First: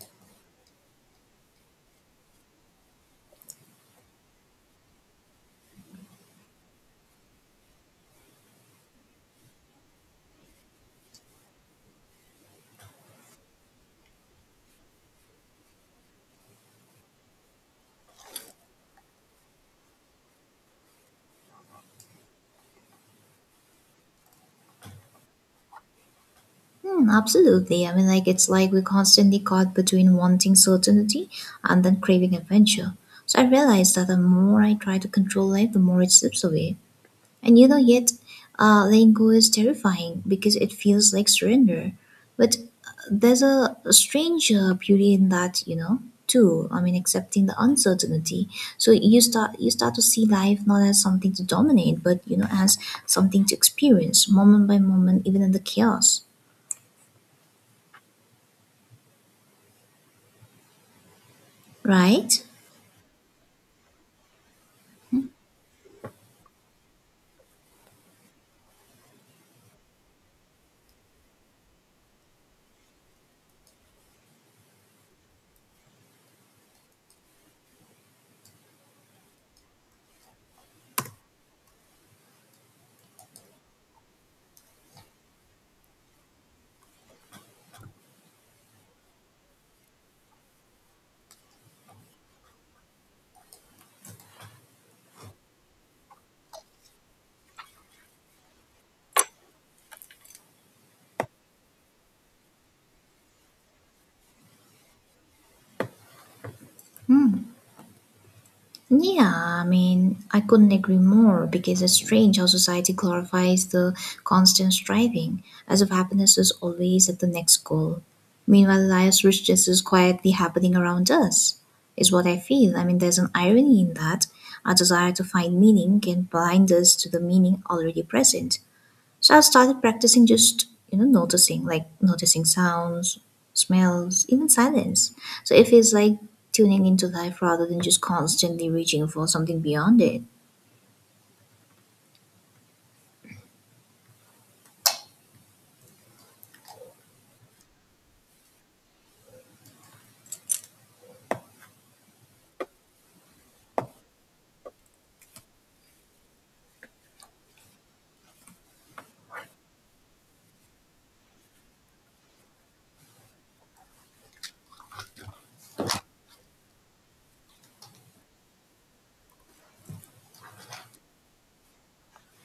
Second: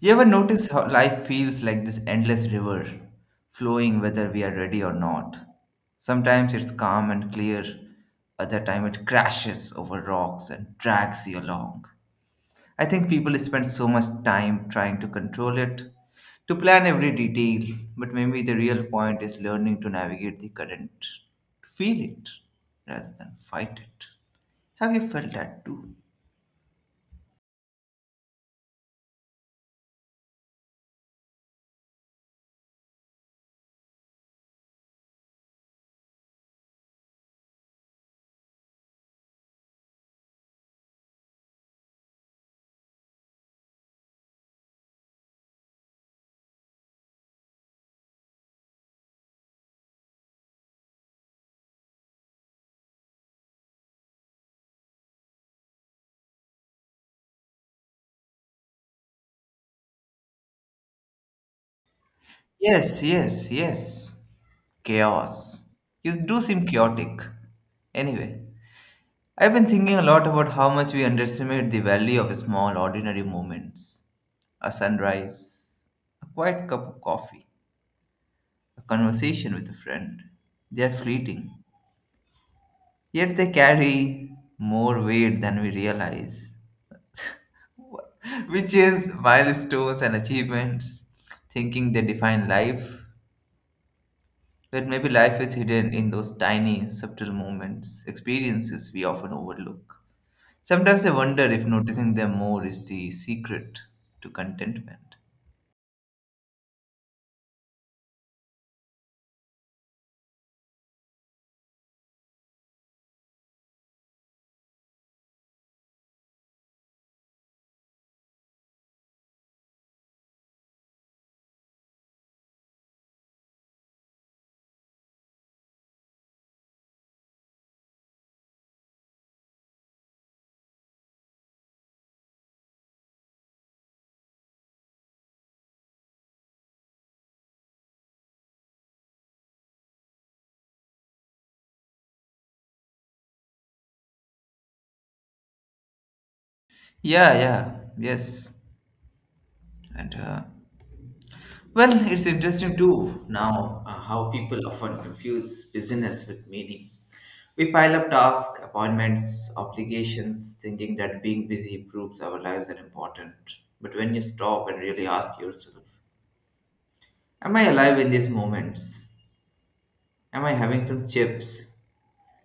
You ever notice how life feels like this endless river, flowing whether we are ready or not? Sometimes it's calm and clear, other time it crashes over rocks and drags you along. I think people spend so much time trying to control it, to plan every detail, but maybe the real point is learning to navigate the current, to feel it rather than fight it. Have you felt that too? Hmm, absolutely. It's like we're constantly caught between wanting certainty and then craving adventure. So I realized that the more I try to control life, the more it slips away. And you know, yet letting go is terrifying because it feels like surrender. But there's a strange beauty in that too. I mean, accepting the uncertainty. So you start to see life not as something to dominate, but you know, as something to experience moment by moment, even in the chaos. Right? Yes, yes, yes. Chaos. You do seem chaotic. Anyway, I've been thinking a lot about how much we underestimate the value of small, ordinary moments. A sunrise, a quiet cup of coffee, a conversation with a friend. They are fleeting, yet they carry more weight than we realize, which is milestones and achievements, thinking they define life. But maybe life is hidden in those tiny, subtle moments, experiences we often overlook. Sometimes I wonder if noticing them more is the secret to contentment. Yeah, I mean, I couldn't agree more because it's strange how society glorifies the constant striving, as if happiness is always at the next goal. Meanwhile, life's richness is quietly happening around us, is what I feel. I mean, there's an irony in that. Our desire to find meaning can blind us to the meaning already present. So I started practicing just, you know, noticing, like noticing sounds, smells, even silence. So it feels like tuning into life rather than just constantly reaching for something beyond it. Yeah, yeah, yes. And, uh, it's interesting too now how people often confuse busyness with meaning. We pile up tasks, appointments, obligations, thinking that being busy proves our lives are important. But when you stop and really ask yourself, am I alive in these moments? Am I having some chips?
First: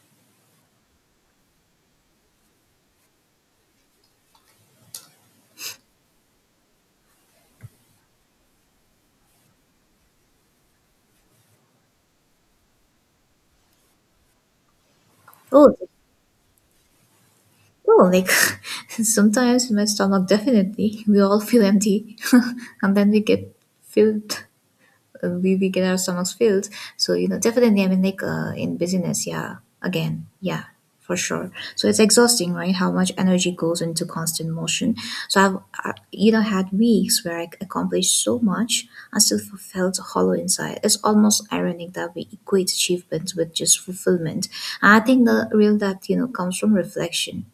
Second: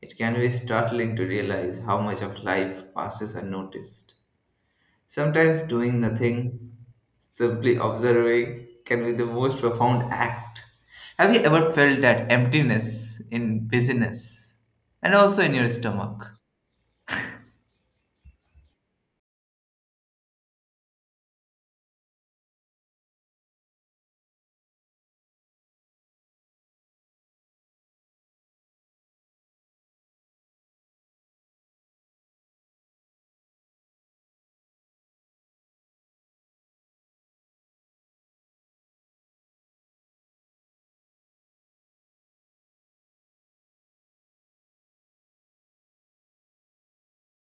It can be startling to realize how much of life passes unnoticed. Sometimes doing nothing, simply observing, can be the most profound act. Have you ever felt that emptiness in business and also in your Oh, stomach? oh, like sometimes in my stomach, definitely, we all feel empty and then we get filled. We get our stomachs filled. So you know, definitely, I mean, in business, yeah, again, yeah, for sure. So it's exhausting, right? How much energy goes into constant motion. So I've you know, had weeks where I accomplished so much, I felt hollow inside. It's almost ironic that we equate achievements with just fulfillment. And I think the real depth, you know, comes from reflection.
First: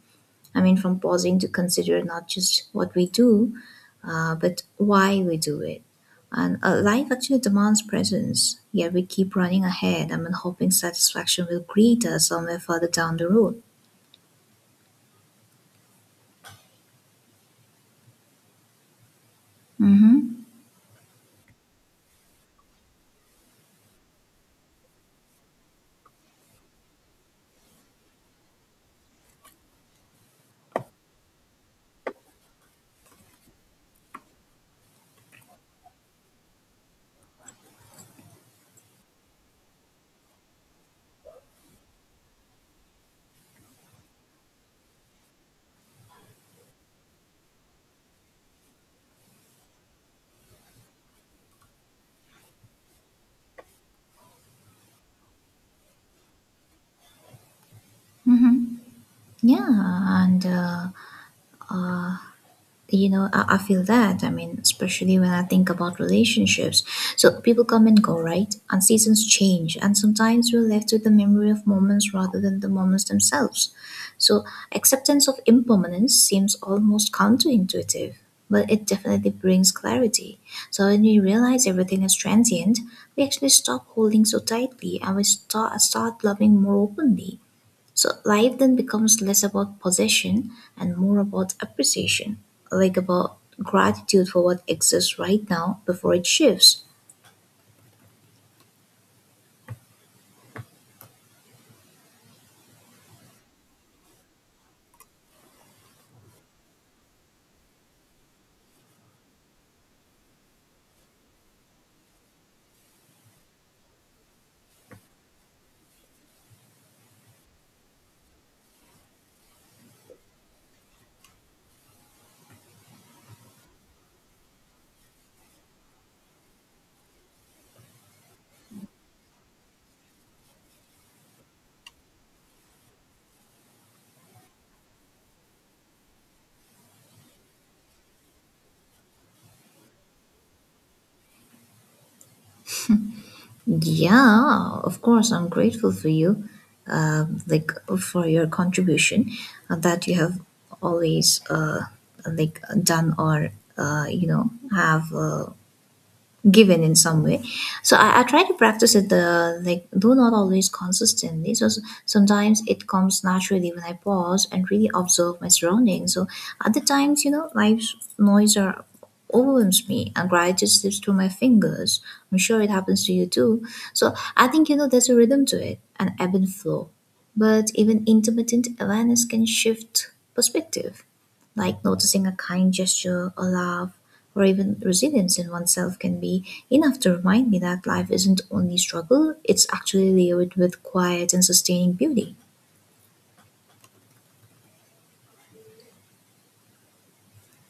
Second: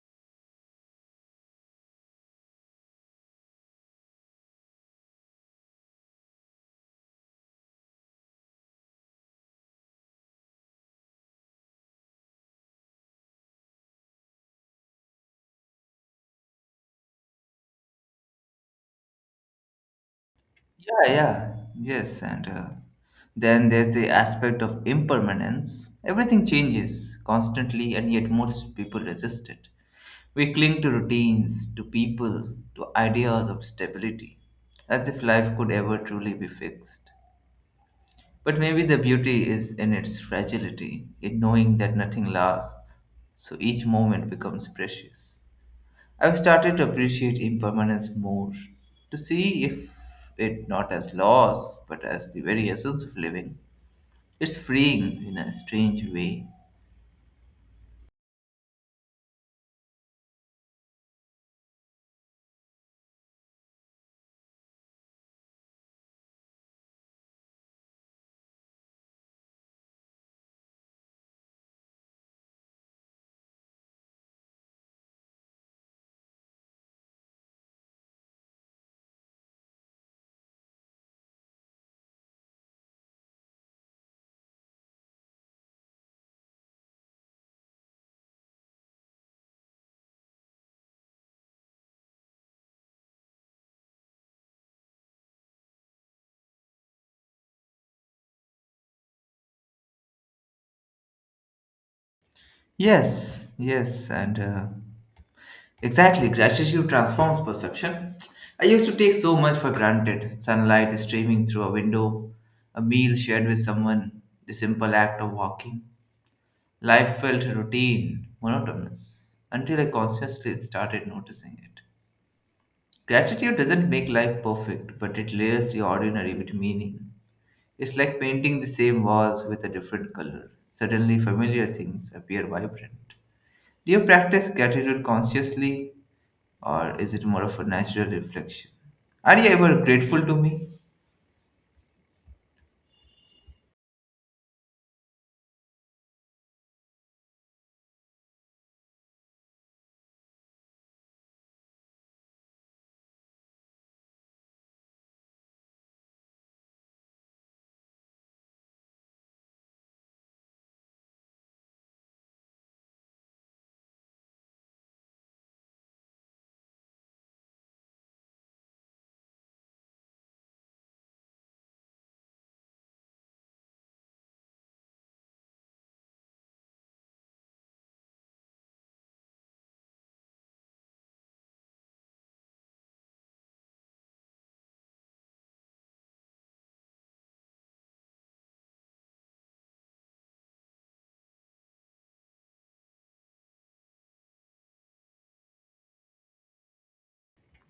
I mean, from pausing to consider not just what we do, but why we do it. And life actually demands presence, yet we keep running ahead. I mean, hoping satisfaction will greet us somewhere further down the road. Yeah, yeah, yes, and then there's the aspect of impermanence. Everything changes constantly, and yet most people resist it. We cling to routines, to people, to ideas of stability, as if life could ever truly be fixed. But maybe the beauty is in its fragility, in knowing that nothing lasts, so each moment becomes precious. I've started to appreciate impermanence more, to see if it not as loss, but as the very essence of living. It's freeing in a strange way. Yeah, and you know, I feel that. I mean, especially when I think about relationships. So people come and go, right? And seasons change, and sometimes we're left with the memory of moments rather than the moments themselves. So acceptance of impermanence seems almost counterintuitive, but it definitely brings clarity. So when we realize everything is transient, we actually stop holding so tightly, and we start loving more openly. So life then becomes less about possession and more about appreciation, like about gratitude for what exists right now before it shifts. Yes, yes, and exactly, gratitude transforms perception. I used to take so much for granted sunlight streaming through a window, a meal shared with someone, the simple act of walking. Life felt routine, monotonous, until I consciously started noticing it. Gratitude doesn't make life perfect, but it layers the ordinary with meaning. It's like painting the same walls with a different color. Suddenly, familiar things appear vibrant. Do you practice gratitude consciously, or is it more of a natural reflection? Are you ever grateful to me? Yeah, of course, I'm grateful for you, like for your contribution that you have always like done or you know have. Given in some way. So I try to practice it, the like, though not always consistently. So sometimes it comes naturally when I pause and really observe my surroundings. So other times, you know, life's noise are overwhelms me, and gratitude slips through my fingers. I'm sure it happens to you too. So I think, you know, there's a rhythm to it, an ebb and flow, but even intermittent awareness can shift perspective, like noticing a kind gesture, a laugh, or even resilience in oneself can be enough to remind me that life isn't only struggle. It's actually layered with quiet and sustaining beauty.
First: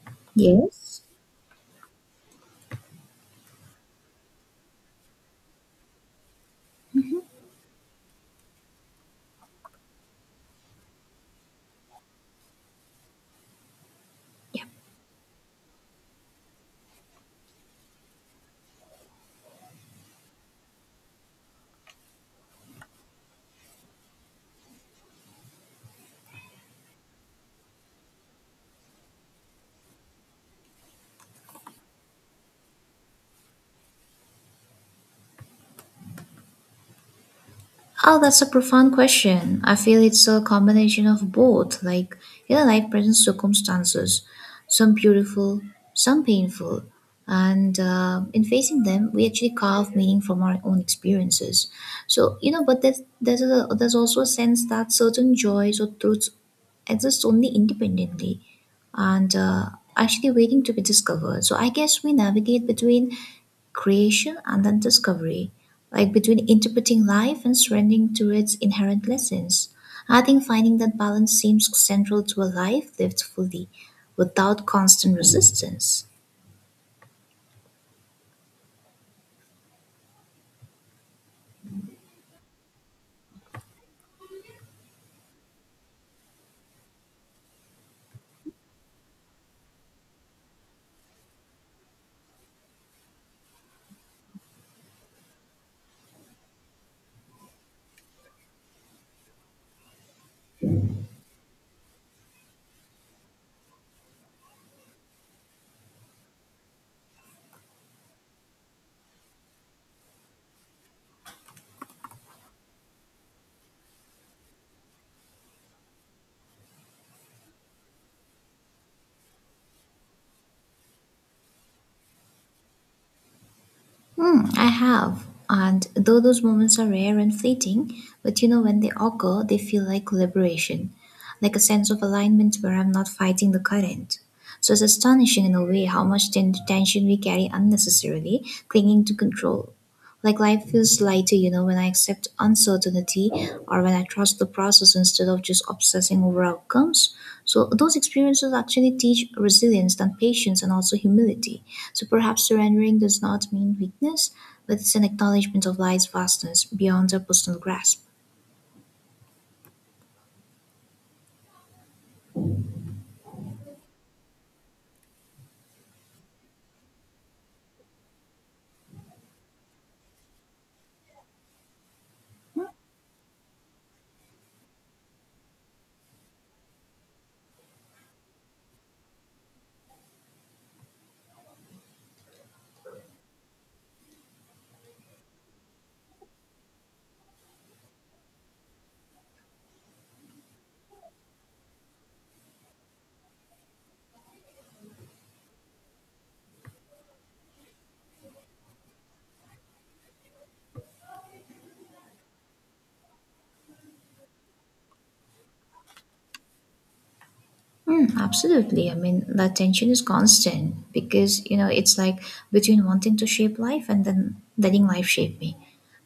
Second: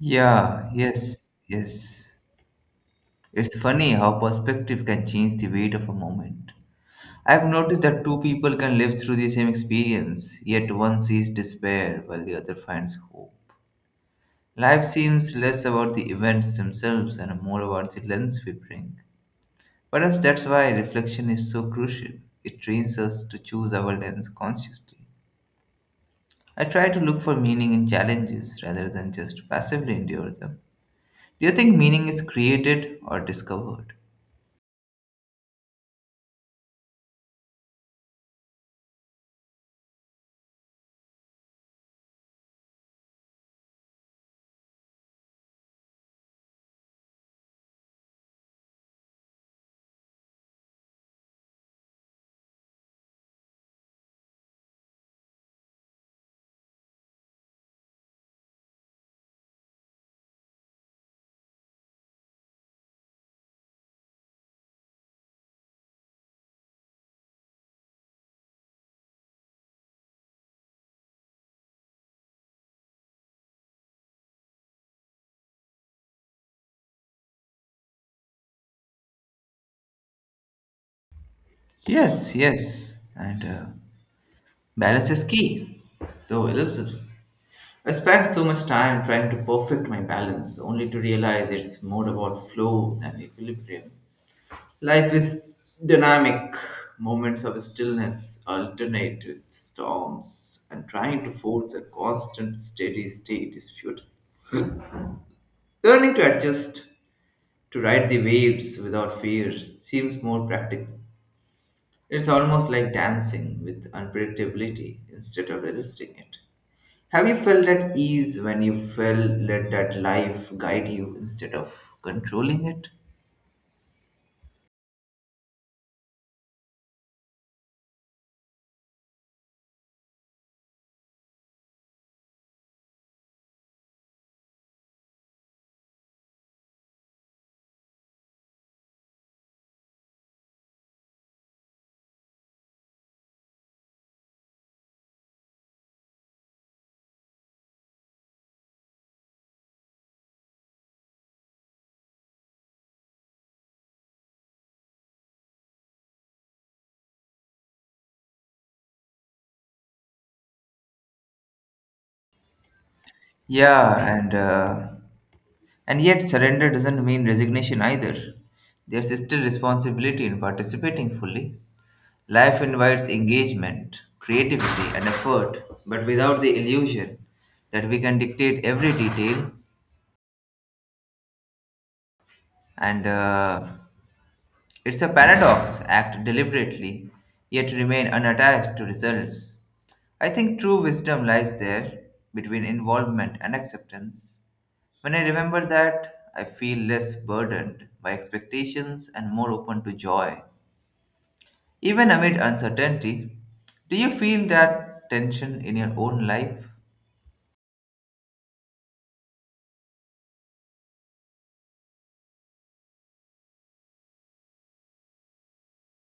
Yeah, Yes? yes, yes. It's funny how perspective can change the weight of a moment. I've noticed that two people can live through the same experience, yet one sees despair while the other finds hope. Yeah. Life seems less about the events themselves and more about the lens we bring. Perhaps that's why reflection is so crucial. It trains us to choose our lens consciously. I try to look for meaning in challenges rather than just passively endure them. Do you think meaning is created or discovered? Oh, that's a profound question. I feel it's a combination of both. Like, you know, life present circumstances, some beautiful, some painful. And in facing them, we actually carve meaning from our own experiences. So, you know, but there's also a sense that certain joys or truths exist only independently, and actually waiting to be discovered. So I guess we navigate between creation and then discovery, like between interpreting life and surrendering to its inherent lessons. I think finding that balance seems central to a life lived fully without constant resistance. Yes, yes. And balance is key, though elusive. I spent so much time trying to perfect my balance, only to realize it's more about flow than equilibrium. Life is dynamic. Moments of stillness alternate with storms, and trying to force a constant, steady state is futile. Learning to adjust, to ride the waves without fear seems more practical. It's almost like dancing with unpredictability instead of resisting it. Have you felt at ease when you felt let that life guide you instead of controlling it? Hmm, I have. And though those moments are rare and fleeting, but you know, when they occur, they feel like liberation, like a sense of alignment where I'm not fighting the current. So it's astonishing in a way how much tension we carry unnecessarily, clinging to control. Like life feels lighter, you know, when I accept uncertainty or when I trust the process instead of just obsessing over outcomes. So those experiences actually teach resilience and patience and also humility. So perhaps surrendering does not mean weakness, but it's an acknowledgement of life's vastness beyond our personal grasp. Yeah, and uh, and yet surrender doesn't mean resignation either. There's still responsibility in participating fully. Life invites engagement, creativity, and effort, but without the illusion that we can dictate every detail. And it's a paradox act deliberately, yet remain unattached to results. I think true wisdom lies there between involvement and acceptance. When I remember that, I feel less burdened by expectations and more open to joy. Even amid uncertainty, do you feel that tension in your own life? Mm, absolutely. I mean, that tension is constant because, you know, it's like between wanting to shape life and then letting life shape me.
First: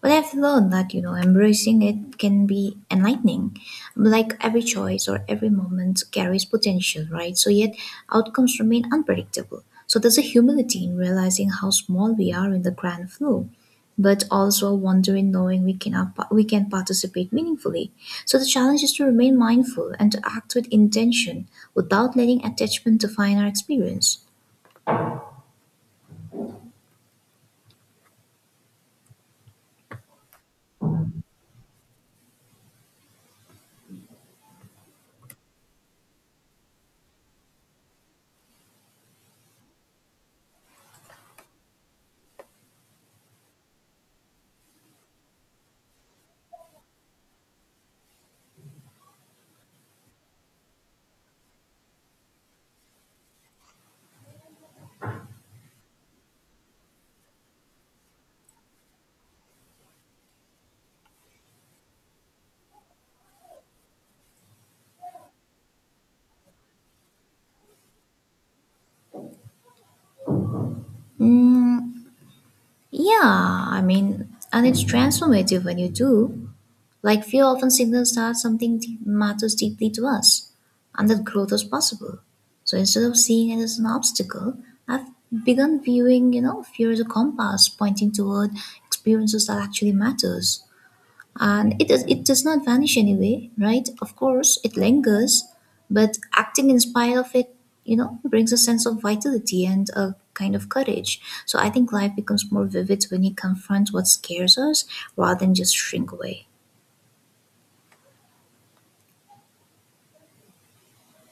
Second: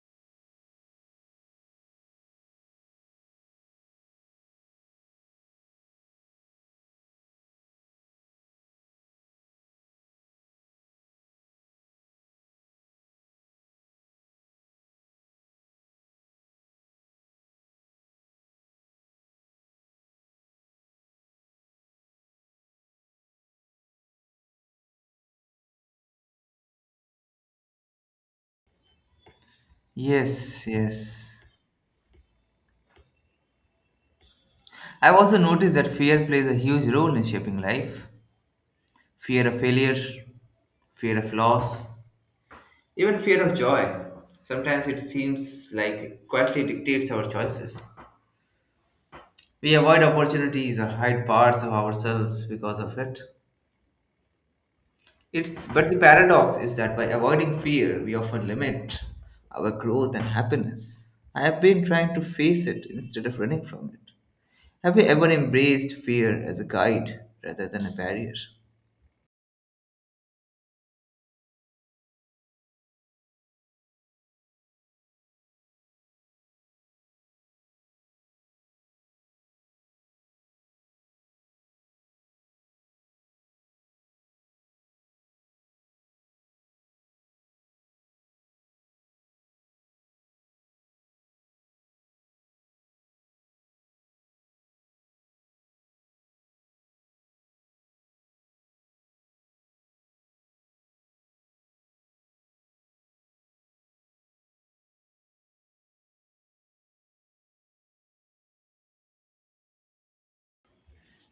But I've learned that, you know, embracing it can be enlightening. Like every choice or every moment carries potential, right? So yet outcomes remain unpredictable. So there's a humility in realizing how small we are in the grand flow, but also wondering, knowing we cannot pa- we can participate meaningfully. So the challenge is to remain mindful and to act with intention without letting attachment define our experience. Yes, yes. I've also noticed that fear plays a huge role in shaping life. Fear of failure, fear of loss, even fear of joy. Sometimes it seems like it quietly dictates our choices. We avoid opportunities or hide parts of ourselves because of it. It's but the paradox is that by avoiding fear, we often limit our growth and happiness. I have been trying to face it instead of running from it. Have you ever embraced fear as a guide rather than a barrier? Mm, yeah, I mean, and it's transformative when you do. Like fear often signals that something deep matters deeply to us, and that growth is possible. So instead of seeing it as an obstacle, I've begun viewing, you know, fear as a compass pointing toward experiences that actually matters. And it does not vanish anyway, right? Of course it lingers, but acting in spite of it, you know, brings a sense of vitality and a kind of courage. So I think life becomes more vivid when you confront what scares us rather than just shrink away.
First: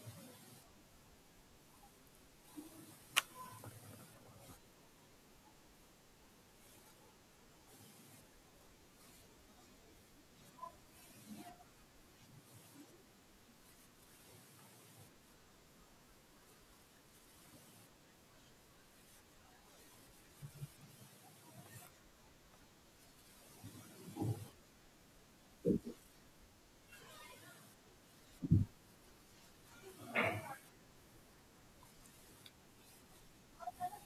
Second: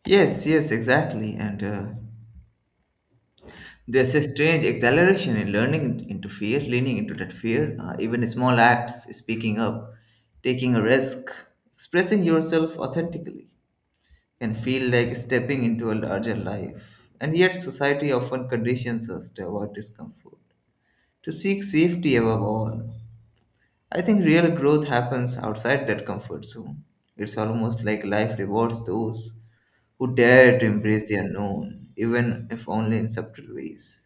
Yes, yes, exactly. And there's a strange acceleration in learning into fear, leaning into that fear. Even small acts, speaking up, taking a risk, expressing yourself authentically, can feel like stepping into a larger life. And yet, society often conditions us to avoid discomfort, to seek safety above all. I think real growth happens outside that comfort zone. It's almost like life rewards those who dare to embrace the unknown, even if only in subtle ways.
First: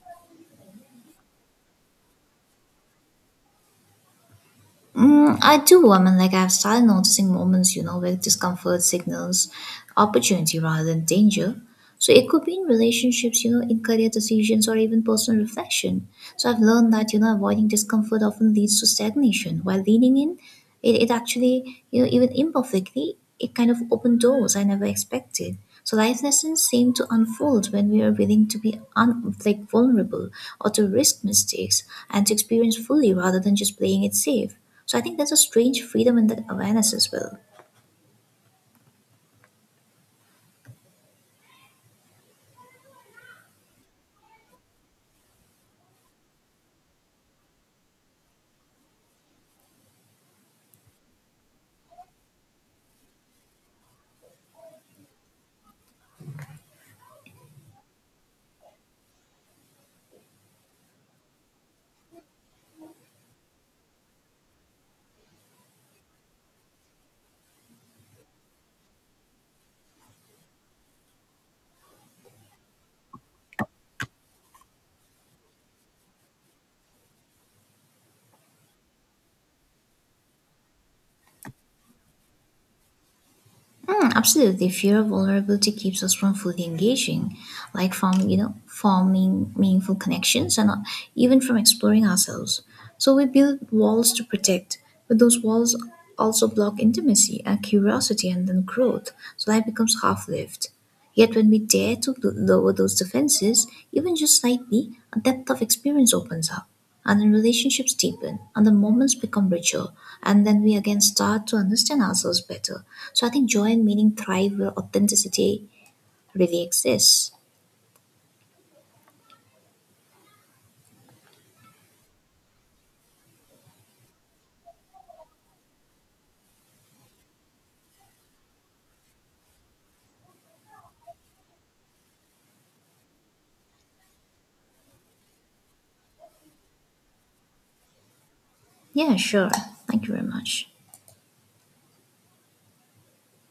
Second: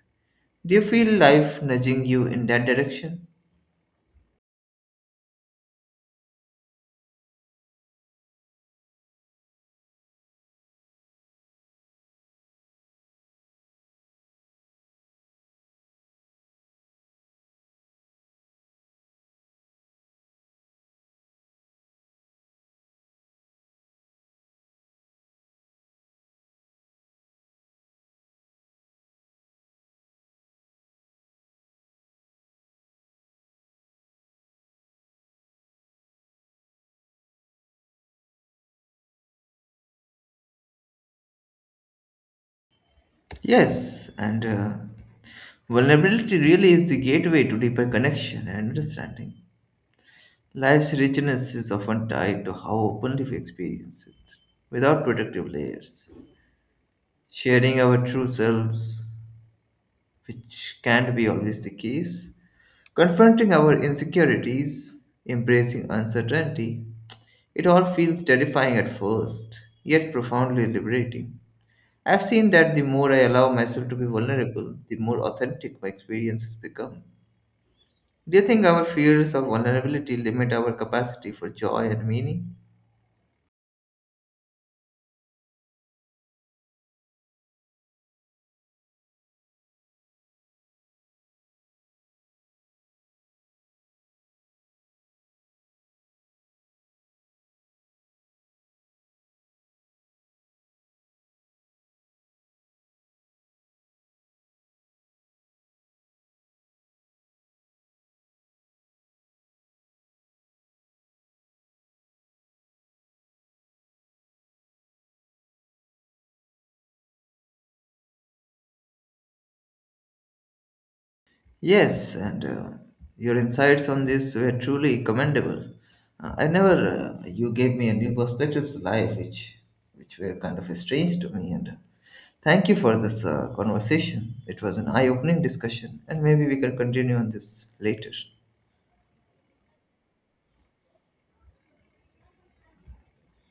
Do you feel life nudging you in that direction? Mm, I do. I mean, like I've started noticing moments, you know, where discomfort signals opportunity rather than danger. So it could be in relationships, you know, in career decisions or even personal reflection. So I've learned that, you know, avoiding discomfort often leads to stagnation, while leaning in, it actually, you know, even imperfectly, it kind of opened doors I never expected. So life lessons seem to unfold when we are willing to like vulnerable or to risk mistakes and to experience fully rather than just playing it safe. So I think there's a strange freedom in that awareness as well. Yes, and vulnerability really is the gateway to deeper connection and understanding. Life's richness is often tied to how openly we experience it, without protective layers. Sharing our true selves, which can't be always the case, confronting our insecurities, embracing uncertainty, it all feels terrifying at first, yet profoundly liberating. I've seen that the more I allow myself to be vulnerable, the more authentic my experiences become. Do you think our fears of vulnerability limit our capacity for joy and meaning? Mm, absolutely, fear of vulnerability keeps us from fully engaging, like from you know forming meaningful connections and even from exploring ourselves. So we build walls to protect, but those walls also block intimacy and curiosity and then growth. So life becomes half-lived. Yet when we dare to lower those defenses, even just slightly, a depth of experience opens up. And the relationships deepen, and the moments become richer, and then we again start to understand ourselves better. So I think joy and meaning thrive where authenticity really exists. Yes, and your insights on this were truly commendable. I never, you gave me a new perspective to life, which were kind of strange to me. And thank you for this conversation. It was an eye-opening discussion, and maybe we can continue on this later. Yeah, sure. Thank you very much.